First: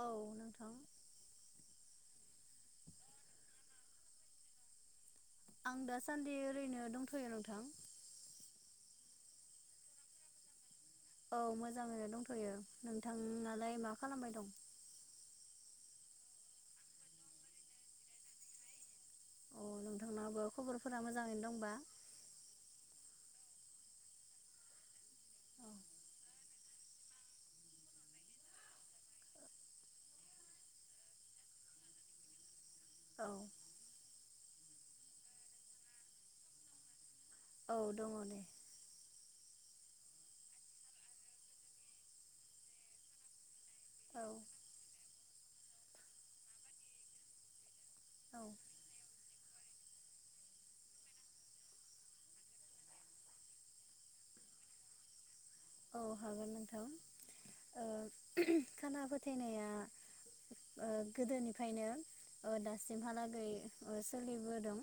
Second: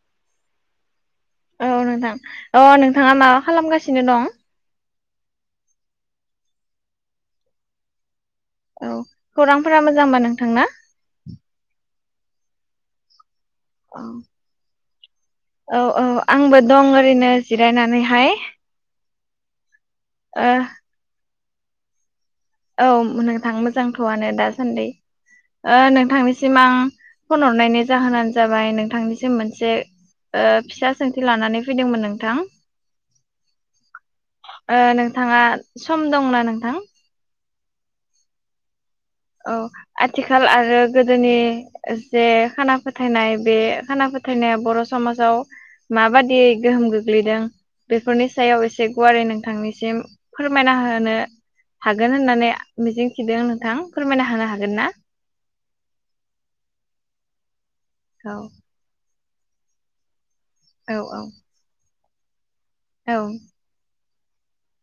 औ नोंथां। औ नोंथां अ नोंथाङा माबा खालामगासिनो दं? आं दासान्दि ओरैनो दंथयो नोंथां। औ खौरांफोरा मोजांबा नोंथांना? औ मोजाङैनो दं थयो नोंथाङा लाय मा खालामबाय दं औ औ आंबो दं ओरैनो जिरायनानैहाय माबा ओ खबरफोरा मोजाङैनो दं बा औ नोंथां मोजांथआनो दासान्दि नोंथांनिसिम आं फन हरनायनि जाहोनानो जाबाय नोंथांनिसिम मोनसे ओ फिसा सोंथि लानानै फैदोंमोन नोंथां औ ओ नोंथाङा सम दंना नोंथां औ दङ दे औ आथिखाल आरो गोदोनि जे खाना फोथायनाय बे खाना औ फोथायनाया बर' समाजाव माबादिवगोहोम गोग्लैदों बेफोरनि औ सायाव एसे गुवारै नोंथांनिसिम फोरमायना होनो हागोन होननानै मिजिंथिदों नोंथां फोरमायना होनो हागोन ना औ हागोन नोंथां औ थायनाया ओ औ औ गोदोनिफ्रायनो ओ औ दासिमहालागै ओ सोलिबोदों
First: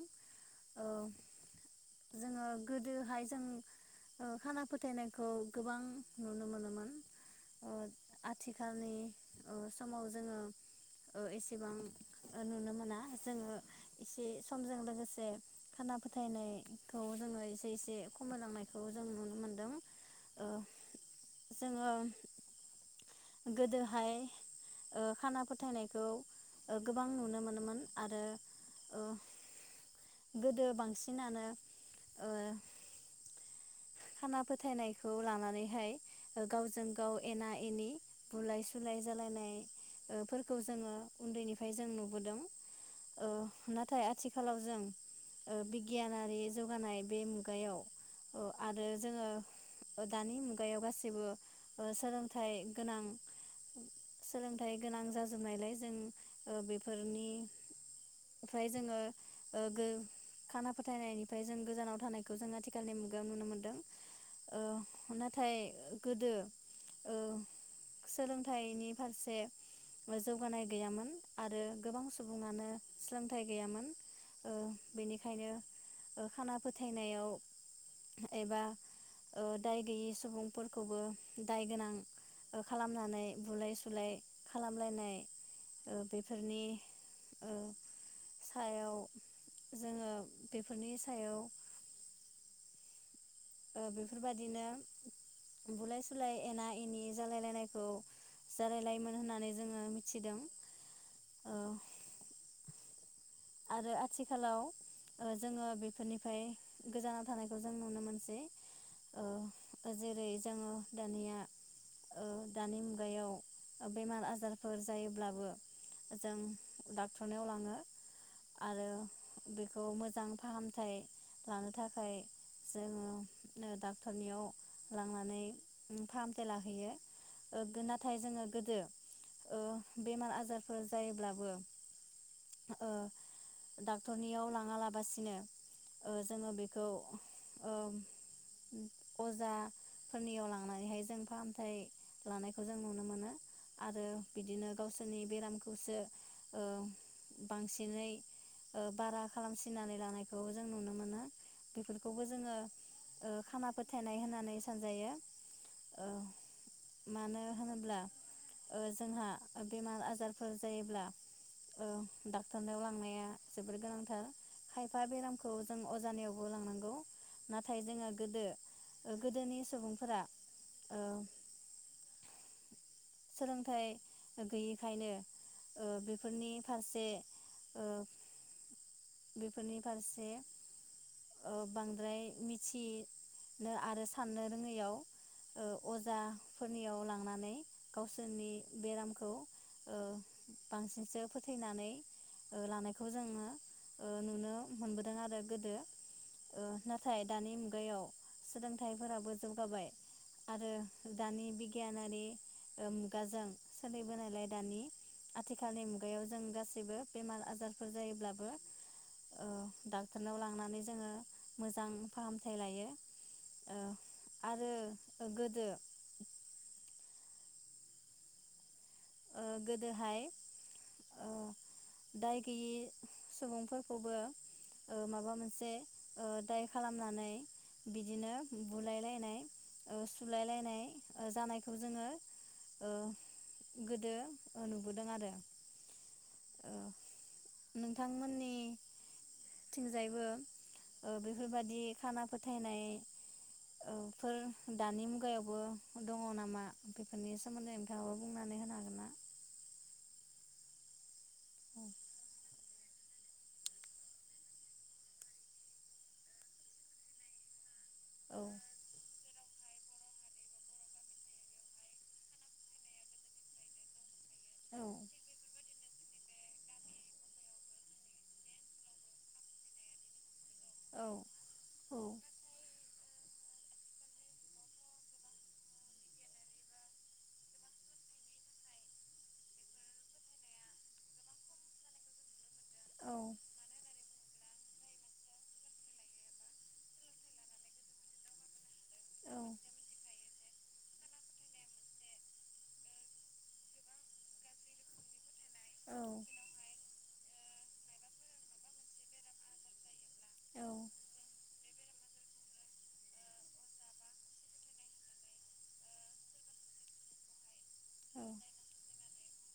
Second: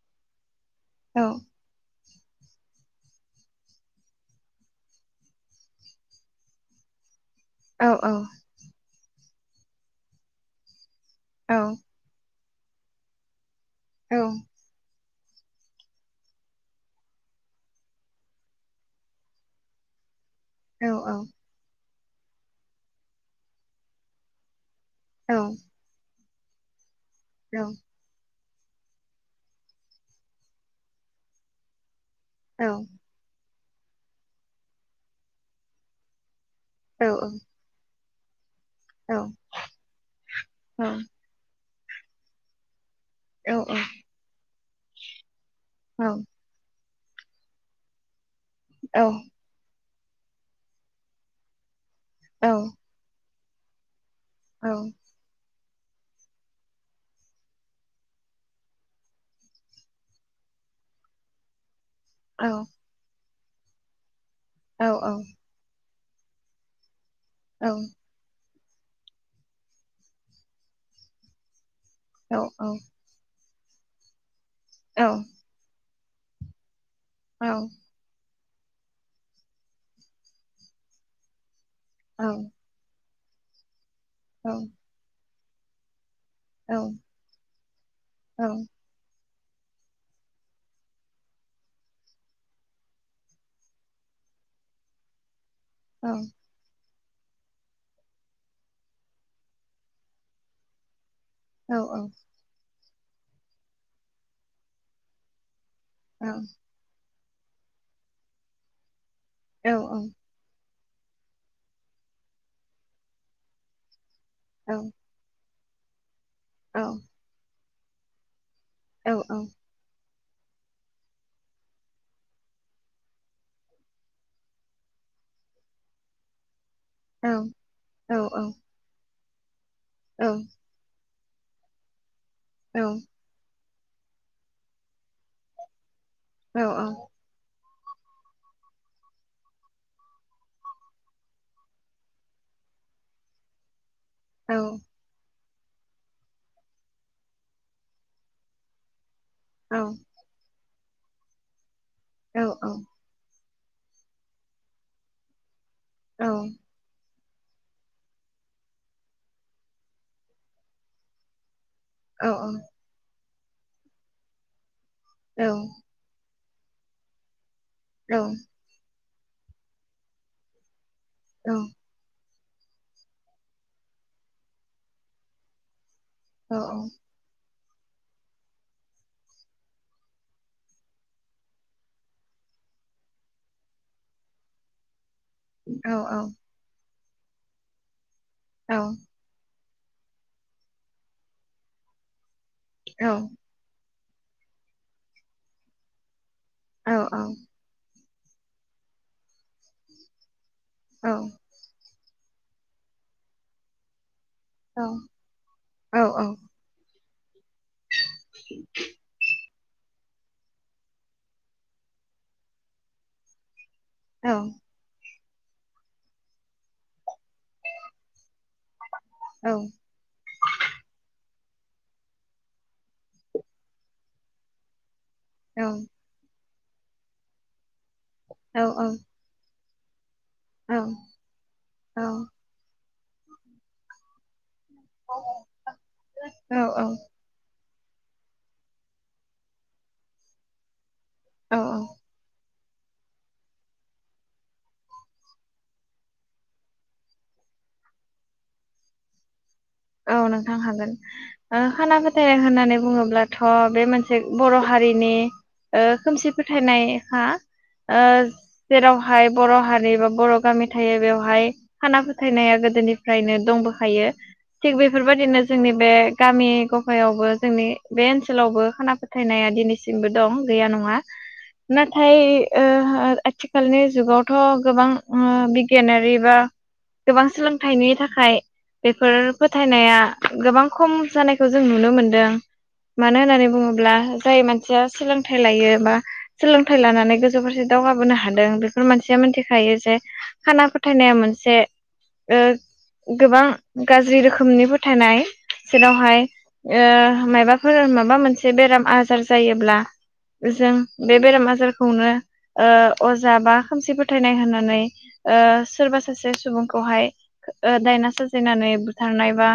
ओ औ जोङो गोदोहाय जों ओ खाना फोथायनायखौ गोबां नुनो मोनोमोन ओ औ आथिखालनि ओ समाव जोङो ओ औ एसेबां नुनो मोना जोङो औ इसे समजों लोगोसे खाना फोथायनायखौ जोङो एसे एसे खमायलांनायखौ जों नुनो मोनदों औ औ आ गोदोहाय ओ औ खाना फोथायनायखौ गोबां नुनो औ मोनोमोन आरो ओ गोदो बांसिनानो ओ औ खाना फोथायनायखौ लानानैहाय गावजों गाव एना एनि बुलाय सोलाय जालायनायफोरखौ जोङो उन्दैनि फाय जों नुबोदों औ नाथाय आथिखालाव जों ओ बिगियानारि जौगानाय बे मुगायाव अ आरो जोङो दानि मुगायाव गाससिबो सोलोंथाइ गोनां [inaudible] सोलोंथायाइ गोनां जाजोबनायलाय ओ बेफोरनिफ्रायनि जोङो ओ गो खाना फोथायनायनिफ्राय जों गोजानाव थानायखौ जों आथिखालनि मु याव नुनो मोनदों ओ नाथाय गोदो औ फाइनि फारसे जौगानाय गैयामोन आरो गोबां सुबुङानो सोलों फिथाय गैयामोन ओ औ बेनिखायनो ओ खाना फोथायनाय औ। एबा ओ दाय गैयि सुबुंफोरखौबो दाय गोनां औ ओ खालामनानै बुलाय सुल सुलाय औ खालामलायनाय ओ बे बोथोरनि औ ओ औ सायाव जोङो बेफोरनि सायाव ओ बेफोरबादिनो बुलाय औ सुलाय, एना एनि जालाय लायनायखौ जालायलायोमोन होननानै जोङो मिथिदों। औ औ। आरो आथिखालाव ओ जोङो औ बेफोरनिफ्राय गोजानाव थानायखौ जों नुनो मोनसै। औ ओ औ जेरै जोङो दानिया ओ दानि मुगायाव बेमार औ आजारफोर जायोब्लाबो जों डाक्टरनायाव लाङो। आरो बेखौ मोजां फाहामथाय लानो थाखाय जोङो ओ डाक्टरनियाव लांनानै फाहामथाय लाहै हैयो ओ नाथाय जोङो गोदो ओ बेमार आजारफोर जायोब्ला बो औ। डाक्टरनियाव लाङालाबासिनो ओ जोङो बेखौ ओ अजाफोरनियाव लांनानैहाय जों फाहामथाय लानायखौ जों नुनो मोनो। आरो बिदिनो गावसोरनि बेराम खौसो ओ बांसिन दिनै ओ बारा खालामसिननानै लानायखौ जों नुनो मोनो बेफोरखौबो जोङो ओ खाना फोथायनाय होननानै सानजायो। ओ मानो होनोब्ला ओ जोंहा बेमार आजारफोर जायोब्ला ओ दा [unintelligible] औ रनाव लांनाया जोबोर गोनांथार। खायफा औ बेरामखौ जों अजानियाव नाथाय जोङो गोदो ओ गोदोनि सुबुंफोरा ओ औ सोलोंथाइ गैयिखायनो ओ बेफोरनि फारसे ओ बेफोरनि फारसे ओ बांद्राय मिथि नो आरो साननो रोङैयाव ओ अजा फोरनि गावसोरनि बेरामखौ ओ बांसिनसो फोथैनानै ओ लानायखौ जोङो ओ नुनो मोनबोदों आरो गोदो ओ नाथाय दानि मुगायाव सोलोंथाइफोराबो जौगाबाय आरो दानि बिगिया [unintelligible] ओ मुगाजों सोलि बोनालाय दानि आथिखालनि मुगायाव जों गासिबो बेमारआ आजारफोर जायोब्लाबो ओ डाक्टारनाव लांनानै जोङो मोजां फाहामथाय लायो ओ औ आरो गोदो ओ गोदोहाय ओ दाय गैयि सुबुंफोरखौबो ओ माबा मोनसे ओ दाय खालामनानै बिदिनो औ औ ओस सुलाय लायनाय जानायखौ जोङो दो नुबोदों आरो औ नोंथांमोननिथिंजायबो बेफोरबादि खानाफोर फोथायनाय ओ फोर दानि मुगायावबो दङ नामा बेफोरनि सोमोन्दै नोंथाङाबो बुंनानै होनो हागोन ना? औ नोंथां हागोन खाना फोथायनाय होननानै बुङोब्लाथ बे मोनसे बर' हारिनि ओ खोमसि फोथायनायखा ओ औ जेरावहाय बर हारि बा बर गामि थायो बेवहाय खाना फोथायनाया गोदोनिफ्रायनो दंबोखायो थिग औ बेफोरबायदिनो जोंनि बे गामि गफायावबो जोंनि बे ओनसोलावबो खाना फोथायनाया दिनैसिमबो दं गैया नङा औ औ नाथाय ओ आथि खालनि जुगावथ' गोबां ओ बिगियानारि बा गोबां सोलोंथाइनि थाखाय बेफोर फोथायनाया गोबां खम जानायखौ जों नुनो मोनदों मानो होननानै बुङोब्ला जाय मानसिया सोलोंथाइ लायो बा सोलोंथाइ लानानै गोजौ फारसे दावगाबोनो हादों बेफोर मानसिया औ मिथिखायो जे खाना फोथायनाया मोनसे ओ गोबां गाज्रि रोखोम खोमनिबोथानाय औ जेरावहाय ओ मायबाफोर माबा मोनसे बेराम आजार जायोब्ला जों बे बेराम आजारखौनो ओ अजा बा खोमसि फोथायनाय होननानै ओ सोरबा सासे सुबुंखौहाय ओ दायना सारजिनानै बुद थानाय बा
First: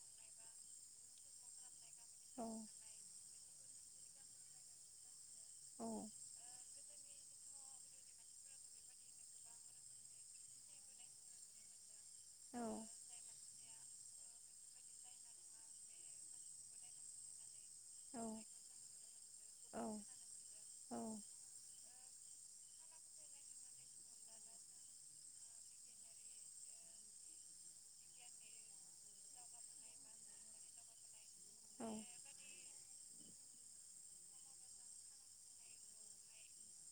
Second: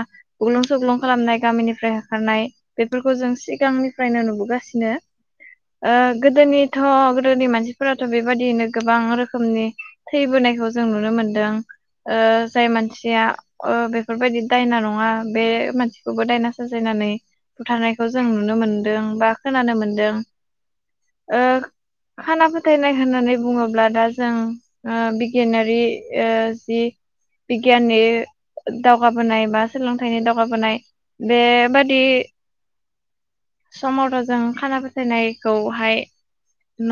बुग्लुं सुग्लुं खालामनाय गामिनिफ्राय हो खारनाय बेफोरखौ जों सि गांनिफ्रायनो नुबोगासिनो। ओ गोदोनि थ गोदोनि मानसिफोराथ बेबादियैनो गोबां रोखोमनि थैबोनायखौ जों नुनो मोनदों ओ जाय मानसिया ओ बे फोरबायदि दायना नङा बे मानसिखौबो दायना साजायनानै बुथारनायखौ जों नुनो मोनदों बा खोनानो औ मोनदों औ ओ खाना फोथायनाय होननानै बुङोब्ला दा जों ओ बिगियानारि ओ जि बिगियाननि दावगाबोनाय बा सोलोंथाइनि दावगाबोनाय बेराफारसे जोङो मैगं थाइगं गायनायनि राहाखौ जोङो सानगासिनो हगालासिनो लागासिनो अब्लाबो जोङो मानो होननानै बुङोब्ला जों जोंनि मिथिंगाया मोननो हागोन ना बेफोरबायदि बेबादि समावथा जों खाना फोथायनायखौहाय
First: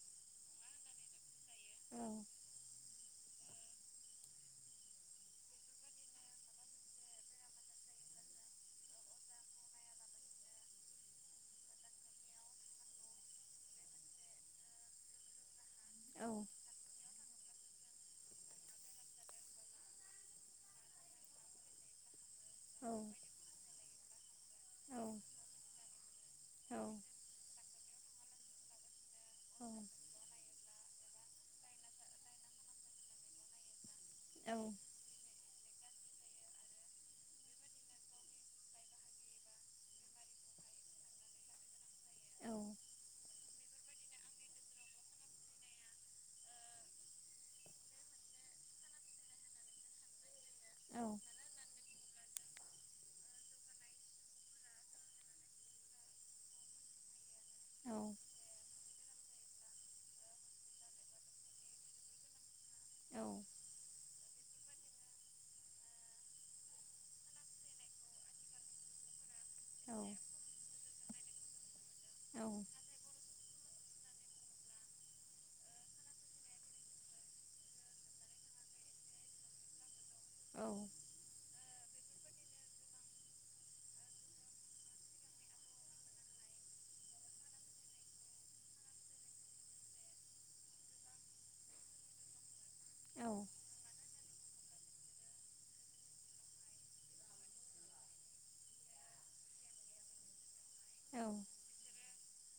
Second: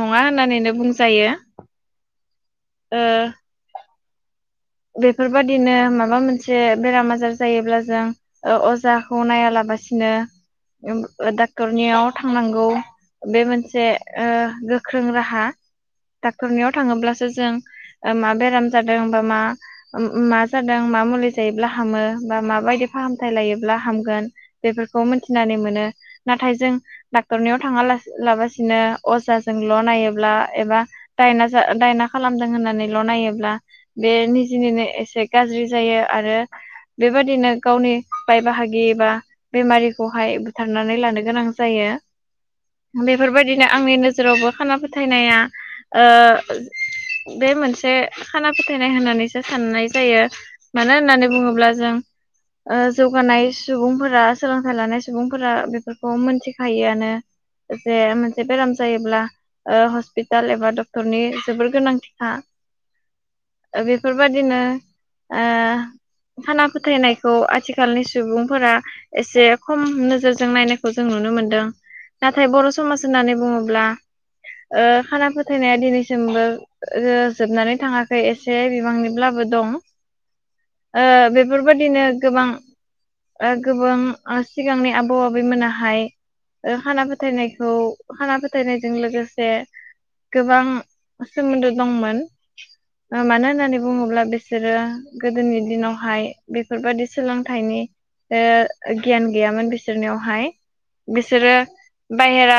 नङा होननानैनो बुंजायो। ओ बेफोरबादिनो माबा मोनसे बेराम आजार जायोब्ला जों ओ अजाखौ नायालाबासिनो उम ओ डाक्टरनियाव थांनांगौ बे मोनसे ओ गोख्रों राहा। डाक्टरनियाव थाङोब्लासोज जों ओ मा बेराम जादों बा मा ओ मा जादों मा मुलि जायोब्ला हामो बा माबायदि फाहामथाय लायोब्ला हा हामगोन बेफोरखौ मिथिनानै मोनो। नाथाय जों डाक्टरनियाव थाङा लासिन लाबासिनो अजा जोंल' नायोब्ला एबा दायना जा दायना खालामदों होननानैल नायोब्ला बेनि दिनैनो एसे गाज्रि जायो आरो बेबादिनो गावनि बाय बाहागि बा बेमारिखौहाय बुथारनानै लानो गोनां जायो। बेफोरबायदिनो आंनि नोजोरावबो खाना फोथायनाया ओ बे मोनसे खाना फोथायनाय होननानै साननाय जायो। मानो होननानै बुङोब्ला जों ओ जौगानाय सुबुंफोरा सोलोंथाइ लानाय सुबुंफोरा बेफोरखौ मोनथिखायोआनो जे मोनसे बेराम जायोब्ला ओ हस्पिटाल एबा डक्टरनि जोबोर गोनांथिखा। ओ बे फोरबायादिनो ओ खाना फोथायनायखौ आथिखालनि सुबुंफोरा एसे खम नोजोरजों नायनाय खौ जों नुनो मोनदों। नाथाय बर' समाज होननानै बुङोब्ला ओ खाना फोथायनाया दिनैसिमबो ओ जोबनानै थाङाखै एसे बांनिब्लाबो दं। ओ बे बेफोरबायदिनो गोबां ओ गोबां ओ सिगांनि आबौ आबैमोनाहाय ओ खाना फोथायनायखौ खाना फोथायनायजों लोगोसे गोबां सोमोन्दो दंमोन ओ मानो होननानै बुङोब्ला बिसोरो गोदोनि दिनावहाय बेफोरबादि सोलोंथाइनि ओ गियान गैयामोन बिसोरनियावहाय। बिसोरो बायहेरा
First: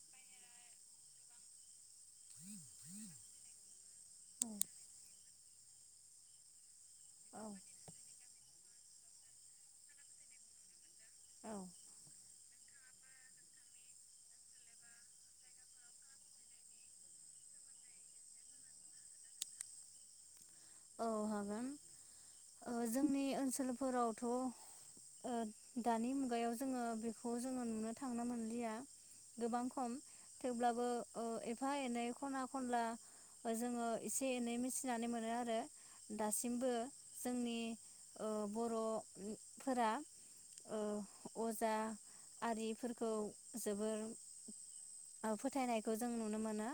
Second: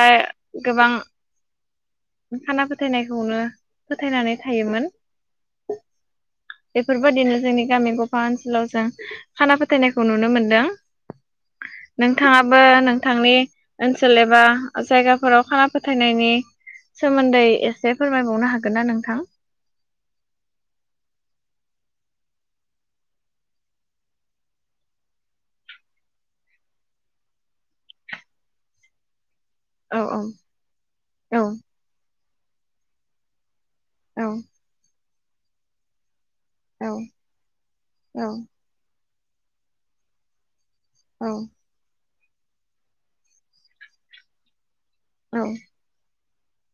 गोबां खाना फोथायनायखौनो फोथायनानै थायोमोन। बेफोरबायदिनो जोंनि गामि गफा ओनसोलाव जों खाना फोथायनायखौ नुनो मोनदों। नोंथाङाबो नोंथांनि ओनसोल एबा जायगाफोराव खाना फोथायनायनि सोमोन्दै एसे फोरमायबावनो हागोन ना नोंथां? औ हागोन ओ जोंनि ओनसोलफोरावथ' ओ दानि मुगायाव जोङो बेखौ जोङो नुनो थांनो मोनलिया गोबां औ खम औ थेवब्लाबो ओ औ एफा एनै खना खनला जोङो औ एसे एनै मिथिनानै मोन नो आरो दासिमबो औ जोंनि औ ओ बर' फोरा ओ औ अजा आरिफोरखौ जोबोर ओ औ फोथायनायखौ जों नुनो मानो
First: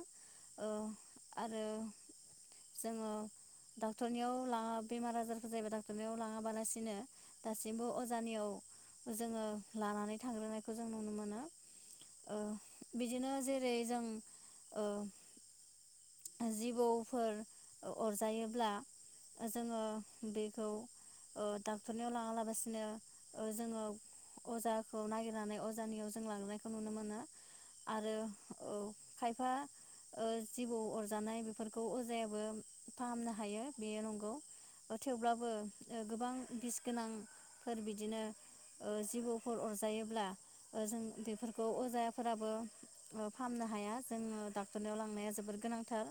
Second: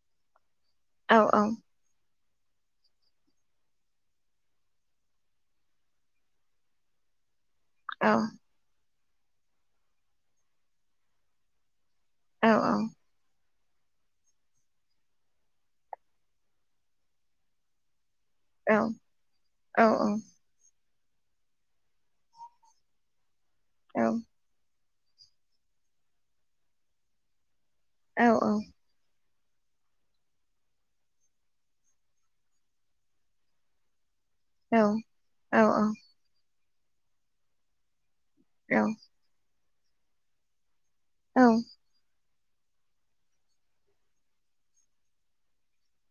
औ औ जोङो डक्टरनियाव लाङा बेमार आजारफोर जायोबा डाक्टरनियाव लाङाबालासिनो दासिमबो औ अजानियाव जोङो लानानै थांग्रोनायखौ जों नुनो मोनो ओ औ औ औ औ बिदिनो जे जेरै जों ओ जिबौफोर औ अरजायोब्ला औ ओ जोङो बेखौ ओ डाक्टरनियाव लाङालाबासिनो ओ जोङो अजा खौ नागिरनानै अजानियाव जों लांनायखौ नुनो मोनो आरो औ खायफा ओ जिबौ अर जानाय बेफोरखौ अजायाबो फाहामनो हायो बेयो नंगौ। ओ थेवब्लाबो ओ गोबां बिस गोनांफोर बिदिनो ओ जिबौफोर अरजा जायोब्ला ओजों बेफोरखौ अजा फोराबो फाहामनो हाया जोङो डाक्टरनियाव लांनाया जोबोर गोनां थार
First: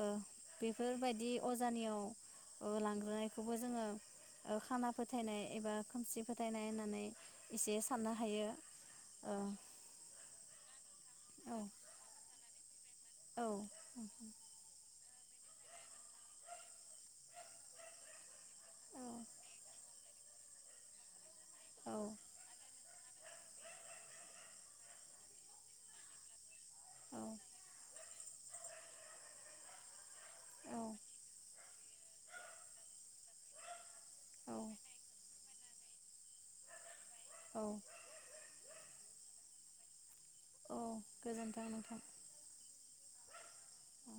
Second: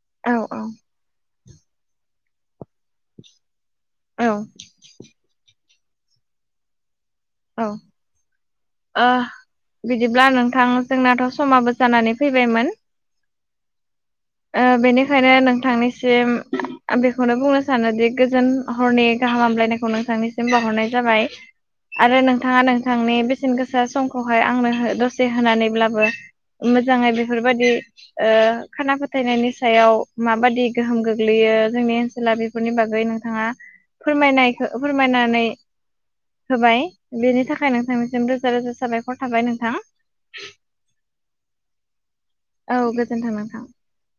ओ बेफोरबायदि अजानियाव ओ लांग्रोनायखौ बो जोङो औ ओ खाना फोथायनाय एबा खोमसि फोथायनाय होननानै औ एसे साननो हायो ओ बिदिब्ला नोंथां जोंनाथ' औ समाबो जानानै फैबायमोन औ ओ बेनिखायनो नोंथांनिसिम बेखौनो बुंनो सानोदि गोजोन हरनि गाहाम हामलायनायखौ नोंथांनिसिम बावहरनाय जाबाय। औ आरो नोंथाङा नों नोंनि बेसेन गोसा समखौहाय आंनो दसे होनानैब्लाबो मोजाङै बेफोरबादि ओ खाना फोथा फोथायनायनि सायाव माबादि औ गोहोम गोग्लैयो जोंनि ओनसोला बेफोरनि बागै नोंथाङा औ फोरमायनायखो फोरमायनानै होबाय बेनि औ थाखाय नोंथांनिसिम रोजा रोजा साबायखर थाबाय नोंथां। औ गोजोन्थों नोंथां। औ गोजोन्थों नोथां। औ